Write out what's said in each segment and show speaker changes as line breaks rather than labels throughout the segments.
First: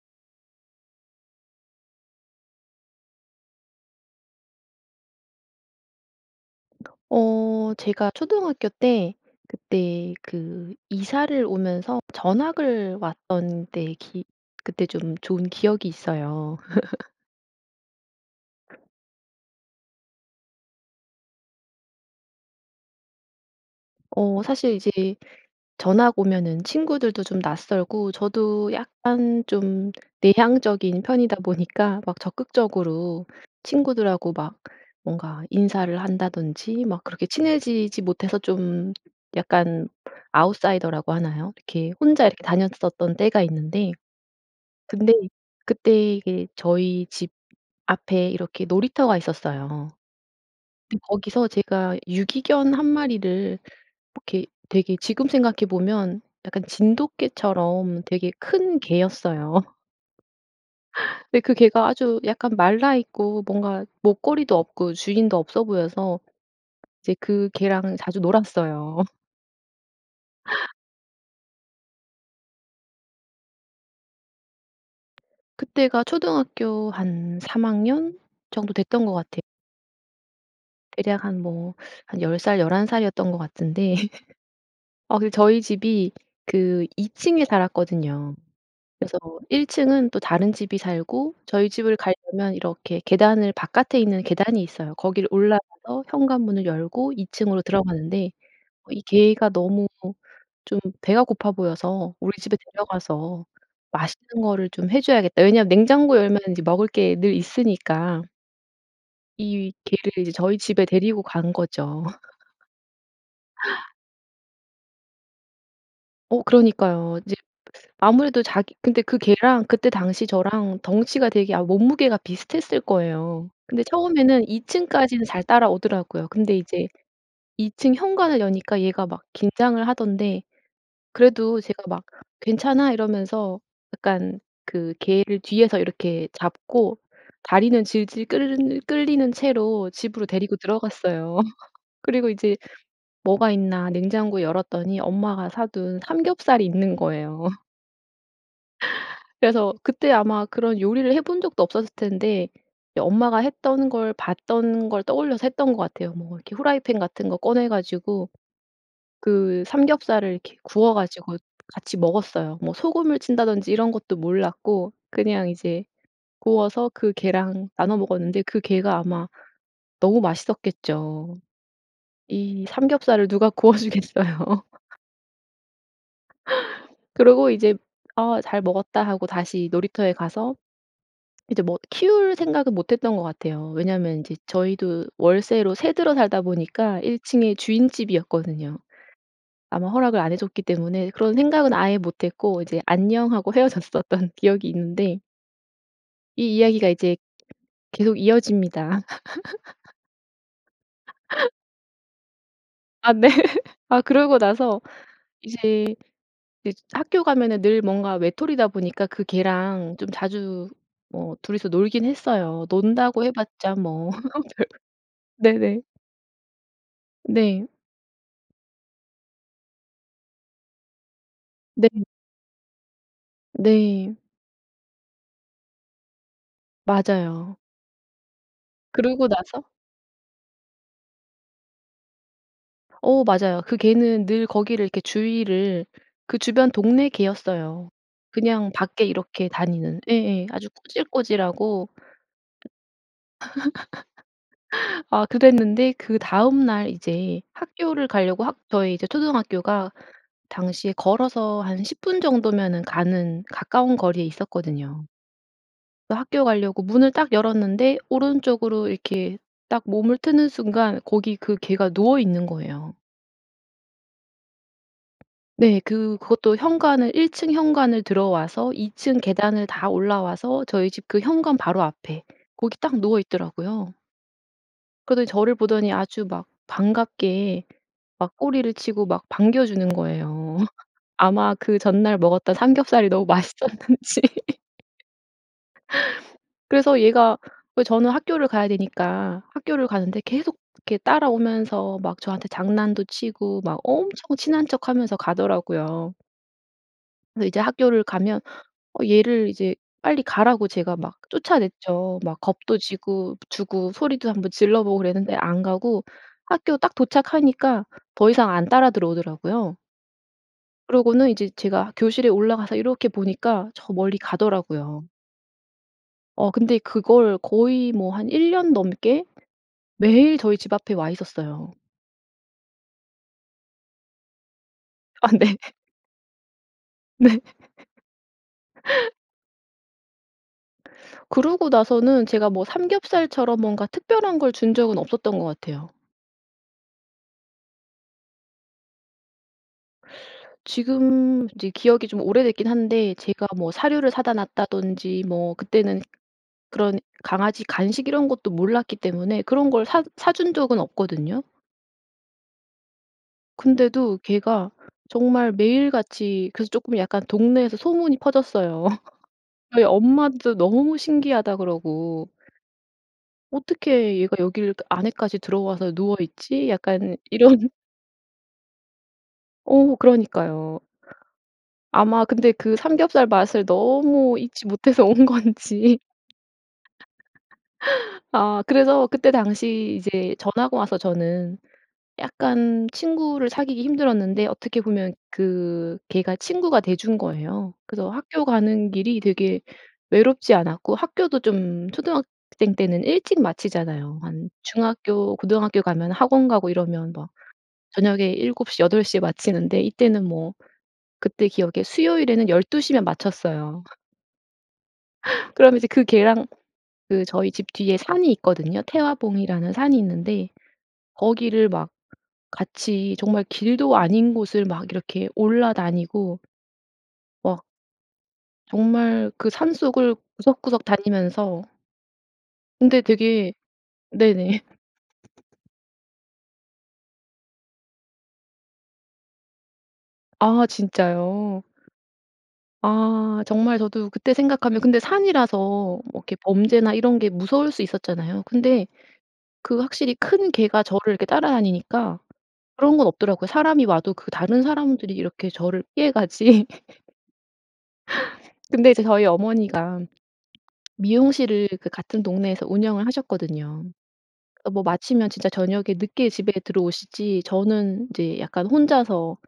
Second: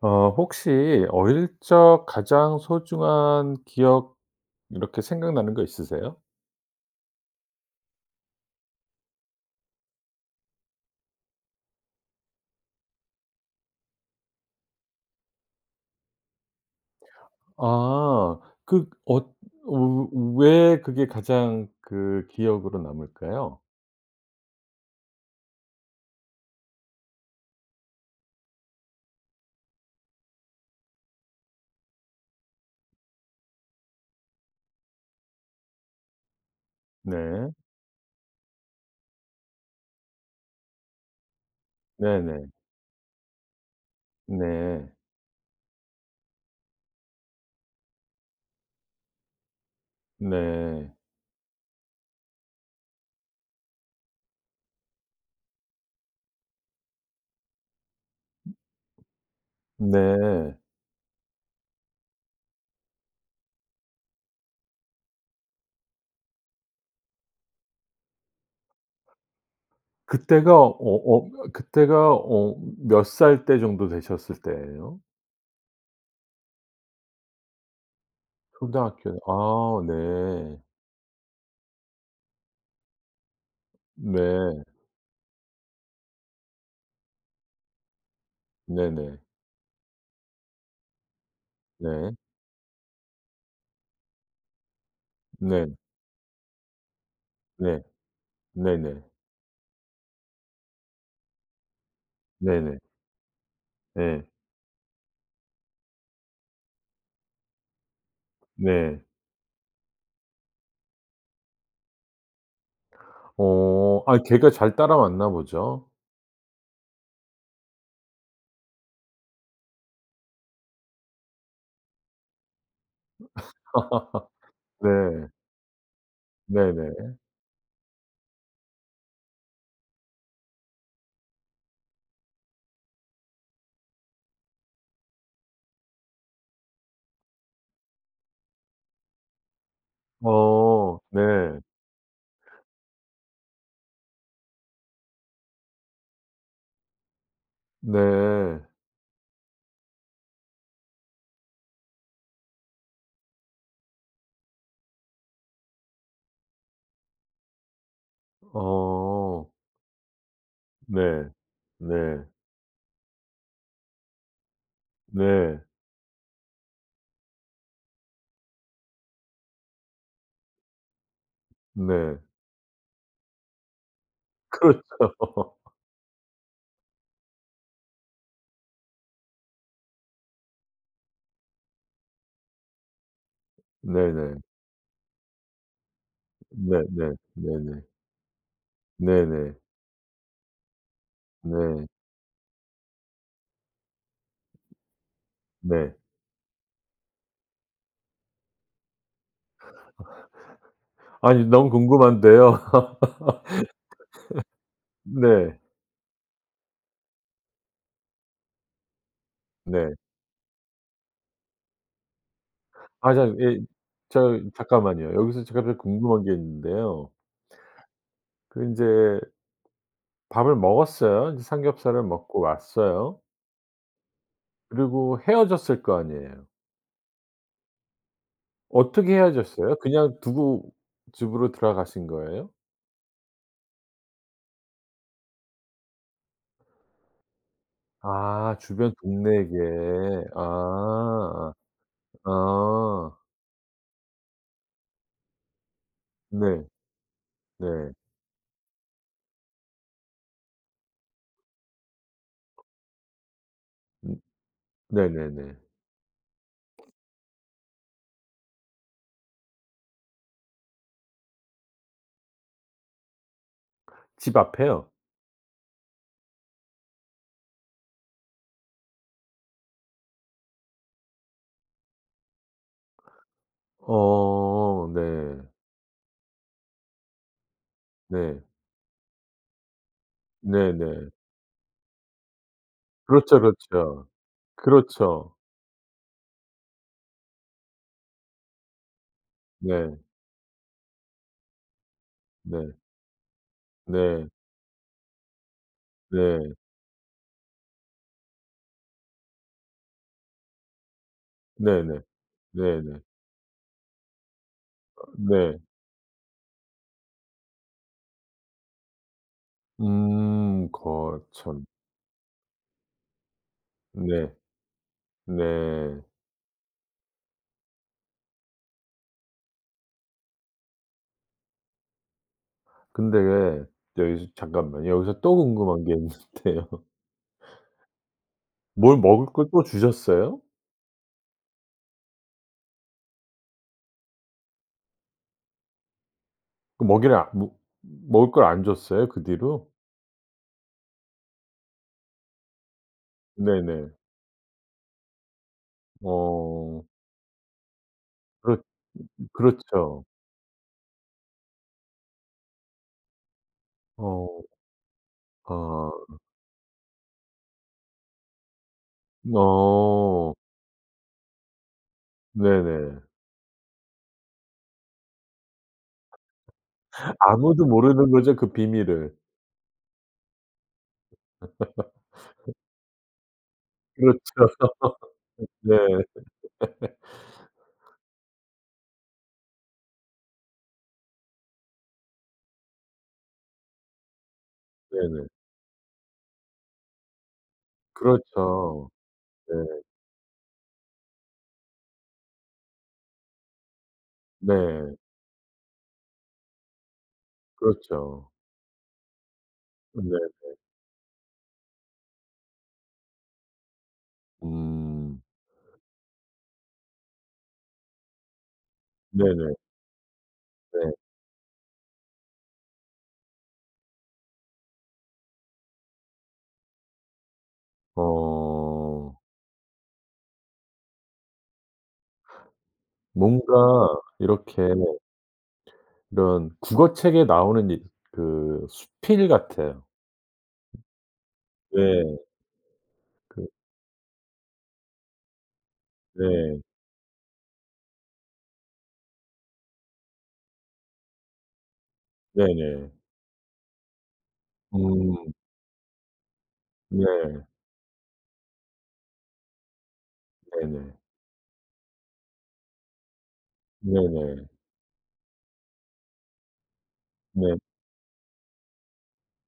어 혹시 어릴 적 가장 소중한 기억 이렇게 생각나는 거 있으세요?
어 제가 초등학교 때 그때 그 이사를 오면서 전학을 왔던 때 기 그때 좀 좋은 기억이 있어요.
아. 그 엇 어 어 왜 그게 가장 그 기억으로 남을까요?
어 사실 이제 전학 오면은 친구들도 좀 낯설고 저도 약간 좀 내향적인 편이다 보니까 막 적극적으로 친구들하고 막 뭔가 인사를 한다든지 막 그렇게
네.
친해지지 못해서 좀 약간 아웃사이더라고 하나요? 이렇게 혼자 이렇게
네네.
다녔었던 때가 있는데.
네.
근데 그때 이게 저희 집 앞에 이렇게 놀이터가 있었어요.
네.
근데 거기서 제가 유기견 1 마리를 이렇게 되게 지금 생각해 보면 약간 진돗개처럼 되게 큰 개였어요.
네.
예 그 개가 아주 약간 말라 있고 뭔가 목걸이도 없고 주인도 없어 보여서 이제 그 개랑 자주 놀았어요.
그때가 어 어 그때가 어 몇 살 때 정도 되셨을 때예요?
그때가 초등학교 한 3 학년 정도 됐던 것
초등학교
같아
아 네.
대략 한 뭐 한 10 살 11 살이었던 것 같은데
네.
아 그 저희 집이 그 2 층에 살았거든요. 그래서
네네.
1 층은 또 다른 집이 살고 저희 집을
네.
가려면 이렇게 계단을 바깥에 있는 계단이 있어요. 거기를
네.
올라가서 현관문을 열고 2 층으로
네.
들어가는데
네네.
이 개가 너무 좀 배가 고파 보여서 '우리 집에
네네.
데려가서
예.
맛있는 거를 좀 해 줘야겠다.' 왜냐하면 냉장고 열면 먹을 게 늘 있으니까
네.
이 개를 이제 저희 집에 데리고 간 거죠.
어. 아이 개가 잘 따라왔나 보죠?
어 그러니까요. 이제 아무래도 자기 근데 그 개랑 그때 당시 저랑 덩치가 되게 아 몸무게가 비슷했을 거예요. 근데 처음에는 2 층까지는
네.
잘 따라오더라고요. 근데 이제
네네.
2 층 현관을 여니까 얘가 막 긴장을 하던데 그래도 제가 막 "괜찮아." 이러면서 약간 그 개를 뒤에서 이렇게 잡고 다리는 질질 끌 끌리는 채로 집으로 데리고
어
들어갔어요.
네.
그리고 이제 뭐가 있나 냉장고 열었더니 엄마가 사 둔 삼겹살이 있는 거예요.
네.
그래서 그때 아마 그런 요리를 해 본 적도 없었을 텐데 예 엄마가 했던 걸 봤던 걸 떠올려서 했던 것 같아요. 뭐 이렇게 프라이팬 같은 거 꺼내 가지고
어.
그 삼겹살을 이렇게 구워
네.
가지고 같이
네.
먹었어요. 뭐 소금을 친다든지 이런 것도 몰랐고 그냥
네.
이제 구워서 그 개랑 나눠 먹었는데 그 개가 아마 너무 맛있었겠죠.
네.
이 삼겹살을 누가 구워 주겠어요.
그렇죠.
그러고 이제 "아 잘 먹었다." 하고 다시 놀이터에 가서 이제 뭐 키울 생각은 못 했던 것 같아요. 왜냐하면 이제
네네.
저희도 월세로 세 들어 살다 보니까
네네.
1 층에
네네.
주인집이었거든요.
네네.
아마 허락을 안 해 줬기 때문에 그런 생각은
네.
아예 못 했고 이제 "안녕." 하고 헤어졌었던 기억이 있는데
네.
이 이야기가 이제 계속 이어집니다.
아니 너무 궁금한데요.
아 네. 아 그러고 나서
네.
이제 이제 학교 가면은 늘 뭔가 외톨이다 보니까 그
네.
개랑 좀 자주 뭐 2 이서 놀긴 했어요.
아
논다고
자
해
예
봤자 뭐
저기 잠깐만요. 여기서
별
제가 제일
네네.
궁금한 게 있는데요.
네.
그 인제 밥을 먹었어요. 이제
네.
삼겹살을 먹고 왔어요.
네.
그리고 헤어졌을 거 아니에요.
맞아요.
어떻게
그러고 나서
헤어졌어요? 그냥 두고 집으로 들어가신 거예요?
어 맞아요. 그 개는 늘 거기를 이렇게 주위를 그 주변 동네 개였어요
아
그냥
주변
밖에
동네
이렇게
개.
다니는. 예, 예. 아주
아
꼬질꼬질하고 그
아. 아.
아 그랬는데
네.
그다음 날 이제
네.
학교를 가려고 학 저희 이제 초등학교가 당시에 걸어서 한 10 분 정도면은 가는 가까운 거리에 있었거든요.
네네네.
그 학교 가려고 문을 딱 열었는데 오른쪽으로 이렇게 딱 몸을 트는 순간 거기 그 개가 누워 있는 거예요.
집 앞에요?
네. 그 그것도 현관을 1 층 현관을 들어와서 2 층 계단을 다 올라와서 저희 집 그 현관 바로 앞에 거기 딱 누워 있더라고요.
어
그러더니
네.
저를 보더니 아주 막 반갑게 막
네.
꼬리를 치고 막 반겨 주는 거예요.
네네.
아마 그 전날 먹었던 삼겹살이 너무
그렇죠,
맛있었는지.
그렇죠. 그렇죠.
그래서 얘가 왜 저는 학교를 가야 되니까 학교를
네.
가는데 계속 이렇게 따라오면서 막 저한테
네.
장난도 치고 막
네.
엄청 친한 척하면서 가더라고요.
네.
근데 이제 학교를 가면 어 얘를 이제 빨리 가라고 제가 막
네네.
쫓아냈죠. 막 겁도
네네.
지고 주고 소리도 1 번 질러 보고
어
그랬는데
네.
안 가고 학교 딱 도착하니까 더 이상 안 따라 들어오더라고요.
음 거
그러고는 이제
참.
제가 교실에 올라가서 이렇게 보니까 저 멀리
네.
가더라고요.
네.
어 근데 그걸 거의 뭐 한 1 년 넘게 매일 저희 집 앞에 와 있었어요.
근데 왜 여기서 잠깐만 여기서
아
또
네.
궁금한 게 있는데요.
네.
뭘 먹을 걸 또 주셨어요?
그러고 나서는 제가 뭐 삼겹살처럼 뭔가 특별한 걸 준 적은 없었던 것 같아요.
그 먹이를 아 먹 먹을 걸 안 줬어요, 그 뒤로?
지금 이제 기억이 좀 오래됐긴 한데 제가 뭐
네네.
사료를 사다 놨다든지 뭐 그때는
어.
그런 강아지 간식 이런 것도
그렇
몰랐기 때문에 그런 걸 사
그렇죠.
사준 적은 없거든요. 근데도
어.
개가 정말
아.
매일같이 그래서 쪼끔 약간 동네에서 소문이 퍼졌어요. 저희
어.
엄마도 너무 신기하다 그러고.
네네.
어떻게 얘가 여길 그 안에까지 들어와서 누워 있지? 약간
아무도
이런.
모르는 거죠 그 비밀을?
어 그러니까요. 아마 근데 그 삼겹살 맛을
그렇죠
너무 잊지 못해서 온
네.
건지. 아 그래서 그때 당시 이제 전학을 와서 저는 약간 친구를 사귀기 힘들었는데 어떻게 보면
네네.
그 개가 친구가 돼 준 거예요. 그래서 학교
그렇죠
가는 길이
네.
되게 외롭지 않았고 학교도 좀 초등학생 때는 일찍 마치잖아요. 한
네.
중학교, 고등학교 가면 학원 가고 이러면 뭐
그렇죠.
저녁에 7:00, 8:00 에 마치는데
네네.
이때는 뭐 그때 기억에 수요일에는 12:00 면 마쳤어요.
음.
그러면 이제 그 개랑 그 저희 집 뒤에 산이 있거든요.
네네.
태화봉이라는 산이 있는데
네.
거기를 막 같이 정말 길도 아닌 곳을 막 이렇게 올라다니고 막
어.
정말 그 산속을 구석구석 다니면서 근데 되게
뭔가
네네.
이렇게 이런 국어책에 나오는 이 그 수필 같아요.
아 진짜요.
네.
아
그
정말 저도 그때 생각하면 근데 산이라서 뭐 이렇게
네.
범죄나 이런 게 무서울 수 있었잖아요. 근데 그 확실히 큰 개가 저를 이렇게 따라다니니까
네네.
그런 건 없더라고요. 사람이 와도 그 다른 사람들이
음.
이렇게 저를 피해가지.
네.
근데 이제 저희 어머니가
네네.
미용실을 그 같은 동네에서 운영을 하셨거든요.
네네.
어 뭐 마치면 진짜 저녁에 늦게 집에 들어오시지
네.
저는 이제 약간 혼자서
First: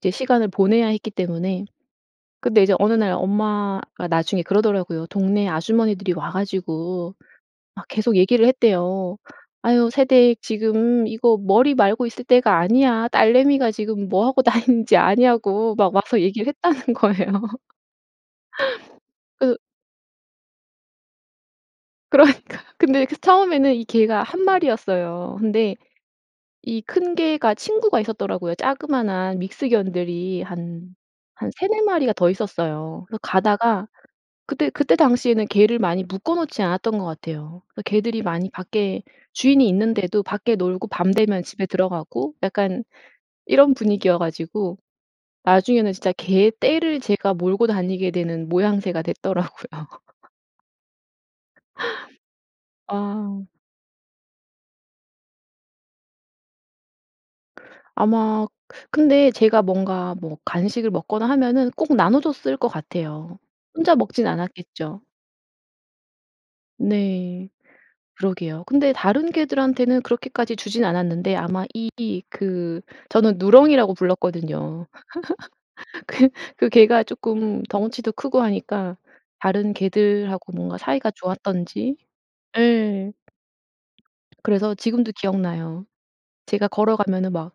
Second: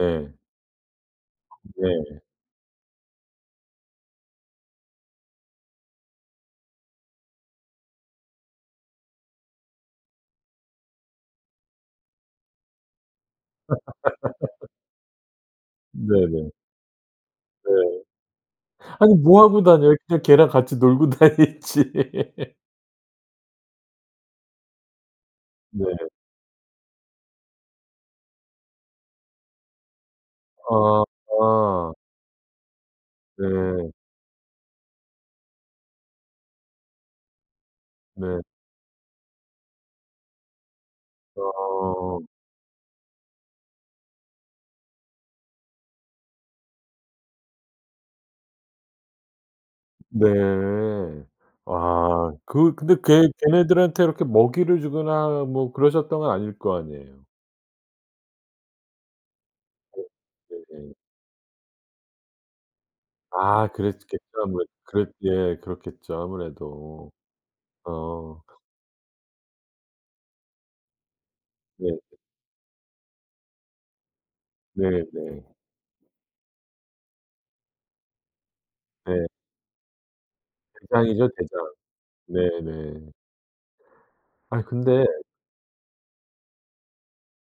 이제 시간을 보내야 했기 때문에
네.
근데 이제 어느 날 엄마가 나중에 그러더라고요. 동네 아주머니들이 와 가지고 막 계속 얘기를 했대요. "아휴 새댁 지금 이거 머리 말고 있을 때가 아니야. 딸내미가 지금 뭐 하고 다니는지 아냐고?" 막 와서 얘기
네네.
했다는 거예요.
네. 아니 뭐
그래서
하고 다녀요. 그냥 개랑 같이 놀고 다니지.
그러니까요. 근데 그 처음에는 이 개가 1 마리였어요. 근데
네.
이 큰 개가 친구가 있었더라고요. 자그마한 믹스견들이 한
아
한 3-4
아.
마리가 더 있었어요. 그래서 가다가
네.
그때 그때 당시에는 개를 많이 묶어 놓지 않았던 것 같아요. 그 개들이
네.
많이 밖에 주인이 있는데도 밖에 놀고 밤 되면 집에
아.
들어가고 약간 이런 분위기여 가지고 나중에는 진짜 개떼를 제가 몰고 다니게 되는 모양새가 됐더라고요.
네. 아 그 근데 걔
아.
걔네들한테 이렇게 먹이를 주거나 뭐 그러셨던 건 아닐 거 아니에요.
아마 근데 제가
네
뭔가 뭐 간식을
네네.
먹거나 하면은 꼭 나눠줬을 것 같아요.
아
혼자
그랬겠죠
먹진
아무래도.
않았겠죠.
그랬 예 그렇겠죠 아무래도.
네.
어.
그러게요. 근데 다른 개들한테는 그렇게까지 주지는 않았는데 아마 이
네네.
그 저는 누렁이라고 불렀거든요.
네, 네.
그 그 개가 쪼끔 덩치도 크고 하니까
네.
다른 개들하고 뭔가 사이가
대장이죠 대장.
좋았던지
네, 네.
예.
아니
그래서
근데
지금도 기억나요. 제가 걸어가면은 막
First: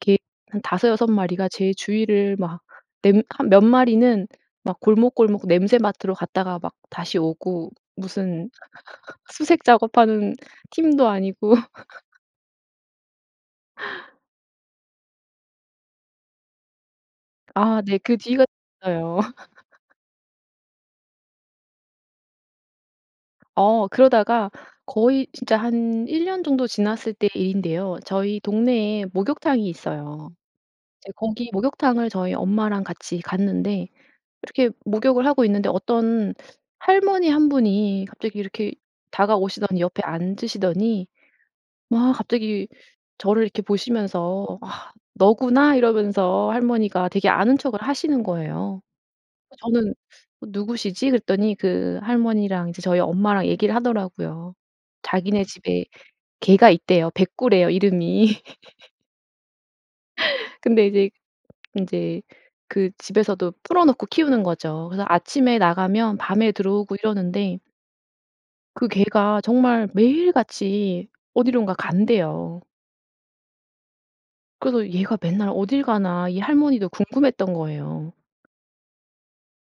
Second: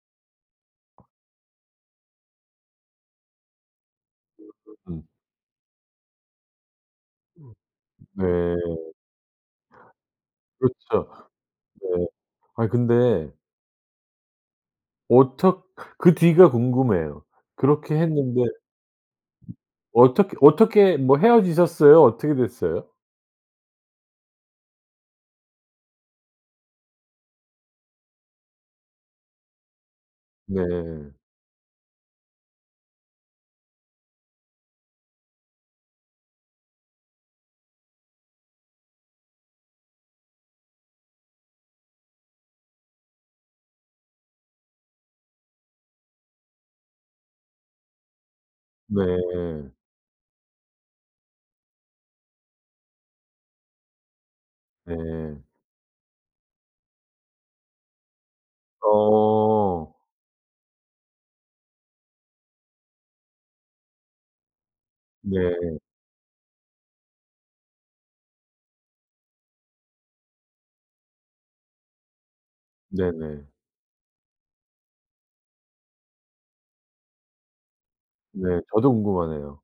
개 한 5-6 마리가 제 주위를 막 냄 한 몇 마리는 막
음.
골목골목 냄새 맡으러 갔다가 막 다시 오고 무슨
네.
수색 작업하는 팀도
그렇죠.
아니고.
네. 아니 근데 어떻 그 뒤가 궁금해요.
아
그렇게
네 그
했는데
뒤가 있어요.
어떻게 어떻게 뭐 헤어지셨어요? 어떻게 됐어요?
어 그러다가 거의 진짜 한 1 년 정도 지났을 때 일인데요. 저희 동네에 목욕탕이 있어요. 이제
네.
거기 목욕탕을 저희 엄마랑 같이 갔는데 이렇게 목욕을 하고 있는데 어떤 할머니 1 분이 갑자기 이렇게 다가오시더니 옆에 앉으시더니 막 갑자기 저를 이렇게 보시면서 "아 너구나?" 이러면서 할머니가 되게 아는 척을 하시는 거예요.
네.
저는 '어 누구시지?' 그랬더니 그 할머니랑 이제 저희 엄마랑 얘기를 하더라고요. 자기네
네.
집에 개가 있대요 백구래요 이름이.
어.
근데 이제 인제 그 집에서도 풀어놓고 키우는 거죠. 그래서 아침에
네.
나가면 밤에 들어오고 이러는데 그 개가 정말 매일 같이 어디론가 간대요.
네네.
그래서 '얘가 맨날 어딜 가나?' 이 할머니도 궁금했던 거예요.
네 저도 궁금하네요.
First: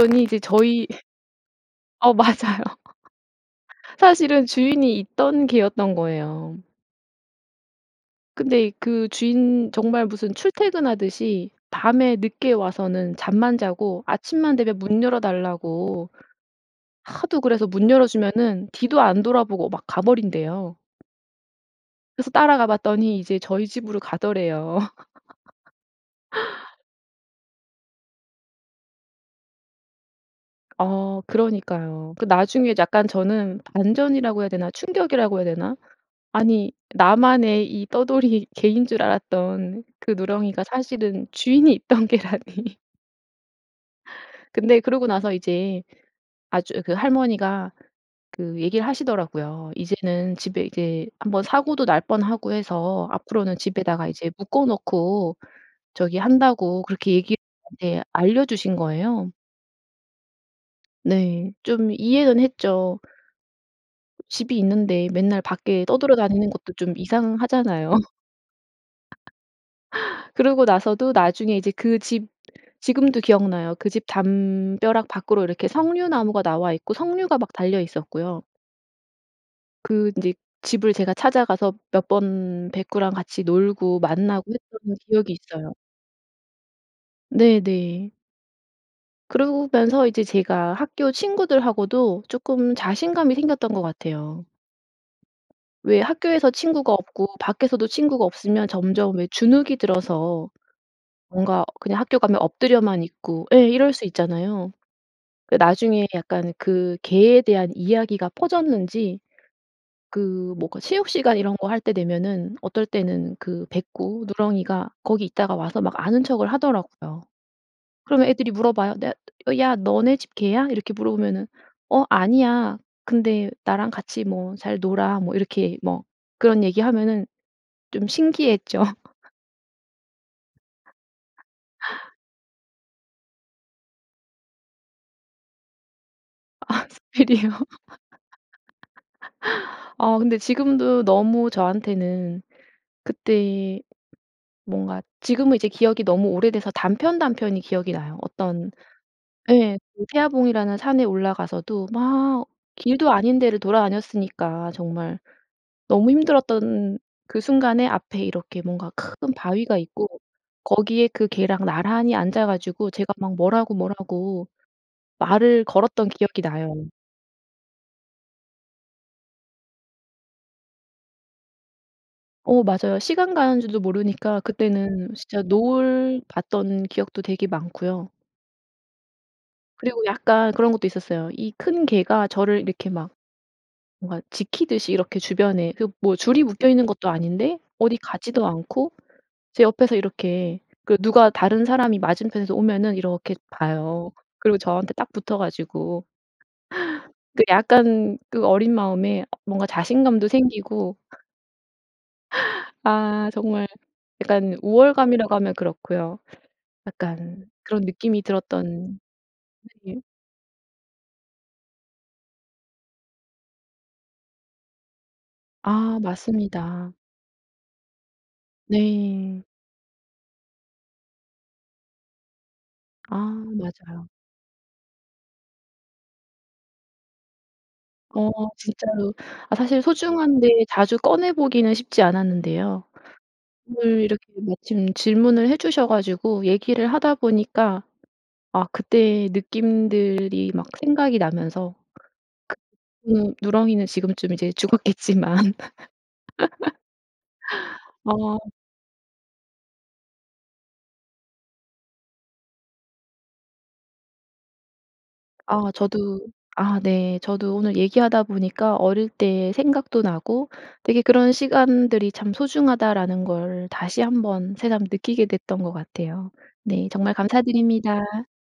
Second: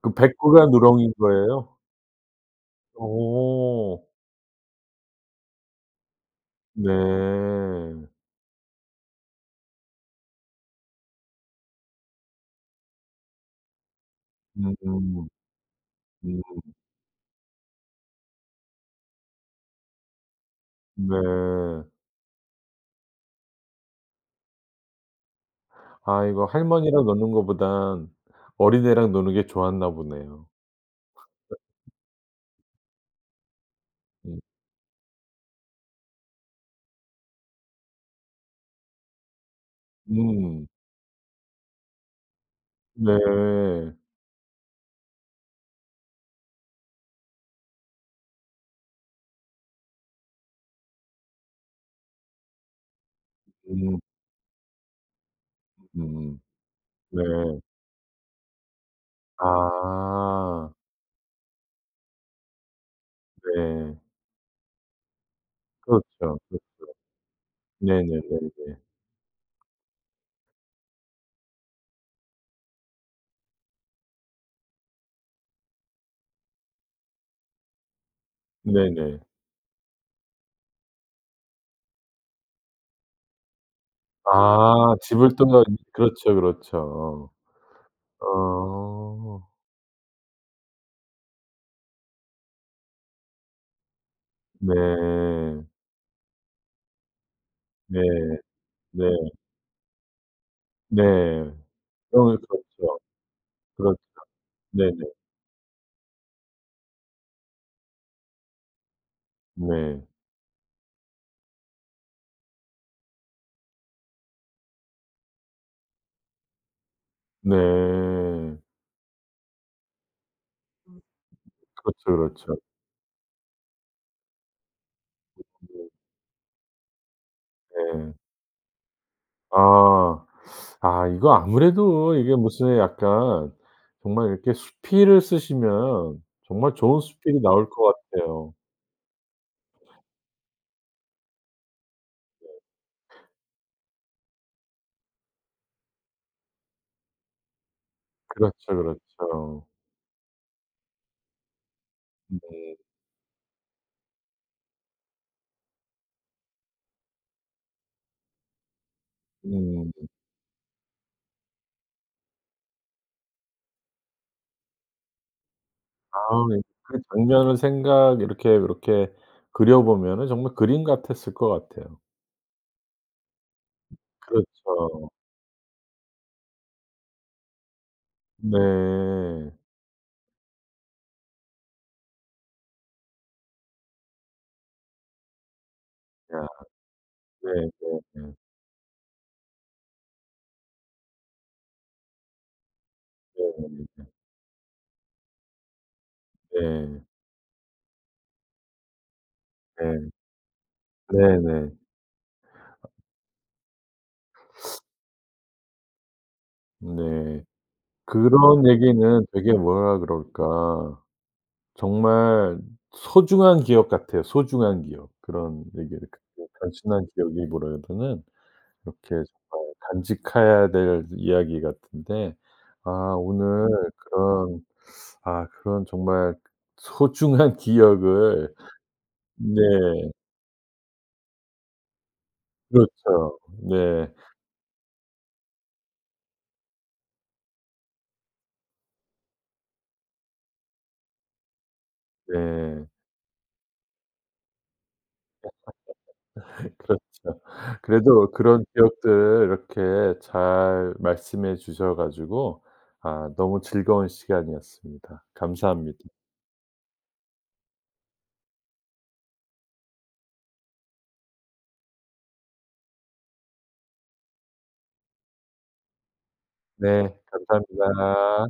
그
이제
백구가
저희
누렁이인 거예요?
어 맞아요.
오.
사실은 주인이 있던 개였던 거예요.
네.
근데 그 주인 정말 무슨 출퇴근하듯이 밤에 늦게 와서는 잠만 자고 아침만 되면 문 열어
음음.
달라고
음.
하도 그래서 문 열어 주면은 뒤도 안 돌아보고 막 가버린대요.
네.
그래서 따라가 봤더니 이제 저희 집으로 가더래요.
아 이거 할머니랑 노는 것보단 어린 애랑 노는 게 좋았나 보네요.
어
어.
그러니까요. 그 나중에 약간 저는 반전이라고
음.
해야 되나 충격이라고 해야 되나. 아니 나만의 이 떠돌이 개인 줄 알았던 그 누렁이가
음.
사실은 주인이 있던 개라니.
네.
근데 그러고 나서 이제 아주 그 할머니가 그 얘기 하시더라고요. "이제는 집에 이제 1 번 사고도 날 뻔하고 해서 앞으로는 집에
음.
다가 이제 묶어 놓고 저기
음.
한다."고 그렇게
네.
얘기 네 알려주신 거예요.
아.
네 좀 이해는 했죠.
네.
집이 있는데 맨날 밖에
그렇죠,
떠돌아다니는
그렇죠.
것도 좀 이상하잖아요.
네네네네.
그러고 나서도 나중에 이제 그 집 지금도 기억나요. 그 집 담벼락 밖으로 이렇게 석류 나무가 나와 있고 석류가 막 달려 있었고요.
네네.
그 인제 집을 제가 찾아가서 몇 번 백구랑 같이 놀고 만나고
아
했던 기억이
집을 또.
있어요.
그렇죠, 그렇죠.
네네.
어.
그러면서 이제 제가 학교 친구들하고도 쪼끔 자신감이 생겼던 것 같아요.
네.
왜 학교에서 친구가 없고 밖에서도
네.
친구가 없으면
네.
점점 왜 주눅이 들어서
네.
뭔가 그냥 학교 가면
종일 그렇죠.
엎드려만 있고 예 이럴
그렇죠.
수 있잖아요.
네네.
그 나중에 약간 그 개에 대한 이야기가 퍼졌는지
네.
그 뭐가 체육 시간 이런 거 할 때 되면은 어떨 때는 그 백구 누렁이가 거기 있다가 와서 막 아는 척을 하더라고요. 그러면 애들이
네.
물어봐요. "냐 야 너네 집 개야?" 이렇게 물어보면은
그렇죠,
"어
그렇죠.
아니야. 근데 나랑 같이 뭐 잘 놀아." 뭐 이렇게
[unintelligible]
뭐 그런 얘기하면은 좀
네.
신기해 했죠.
아. 아 이거 아무래도 이게 무슨 약간 정말 이렇게 수필을 쓰시면 정말
아
좋은 수필이
수필이요?
나올 것 같아요.
아 근데 지금도 너무 저한테는
네.
그때의 뭔가 지금은 이제 기억이 너무 오래돼서 단편 단편이 기억이 나요.
그렇죠,
어떤
그렇죠.
예. 태화봉이라는 산에 올라가서도 막
네.
길도 아닌 데를 돌아다녔으니까 정말. 너무 힘들었던 그 순간에 앞에 이렇게 뭔가 큰 바위가
음음음.
있고 거기에 그 개랑 나란히 앉아 가지고 제가 막 뭐라고 뭐라고 말을 걸었던
아
기억이 나요.
그 장면을 생각 이렇게 요렇게 그려 보면은 정말 그림 같았을 것 같아요.
어 맞아요. 시간 가는 줄도 모르니까
그렇죠.
그때는 진짜 노을 봤던 기억도 되게 많고요.
네.
그리고 약간 그런 것도 있었어요. 이 큰 개가 저를 이렇게 막 뭔가 지키듯이 이렇게 주변에 그 뭐 줄이
야.
묶여있는 것도 아닌데
네
어디
네 네.
가지도 않고 제 옆에서 이렇게 그 누가 다른 사람이 맞은편에서 오면 이렇게
네 네네.
봐요. 그리고 저한테 딱 붙어 가지고
네.
그 약간 어린 마음에 어 뭔가
네.
자신감도 생기고
네네.
아 정말 약간 우월감이라고 하면 그렇고요.
네.
약간 그런 느낌이
그런
들었던
얘기는 되게 뭐라
네.
그럴까 정말 소중한 기억 같아요 소중한 기억. 그런 얘기를
아
그냥
맞습니다.
단순한 기억이 뭐라 보다는 이렇게 잘
네.
간직해야 될 이야기 같은데 아
아
오늘
맞아요.
그런 아 그런 정말 소중한
어
기억을
진짜로. 아 사실
네.
소중한데 자주 꺼내 보기는 쉽지 않았는데요.
그렇죠.
오늘
네.
이렇게 마침 질문을 해 주셔 가지고 얘기를 하다 보니까 아 그때 느낌들이 막 생각이 나면서
네.
그 음 누렁이는 지금쯤 이제 죽었겠지만.
그렇죠. 그래도
어
그런 기억들을 이렇게 잘 말씀해 주셔 가지고 아 너무 즐거운 시간이었습니다.
아
감사합니다.
저도 아 네. 저도 오늘 얘기하다 보니까 어릴 때 생각도 나고 '되게 그런 시간들이 참 소중하다.'라는 걸 다시 1 번 새삼 느끼게 됐던 것 같아요. 네
네
정말 감사드립니다.
감사합니다.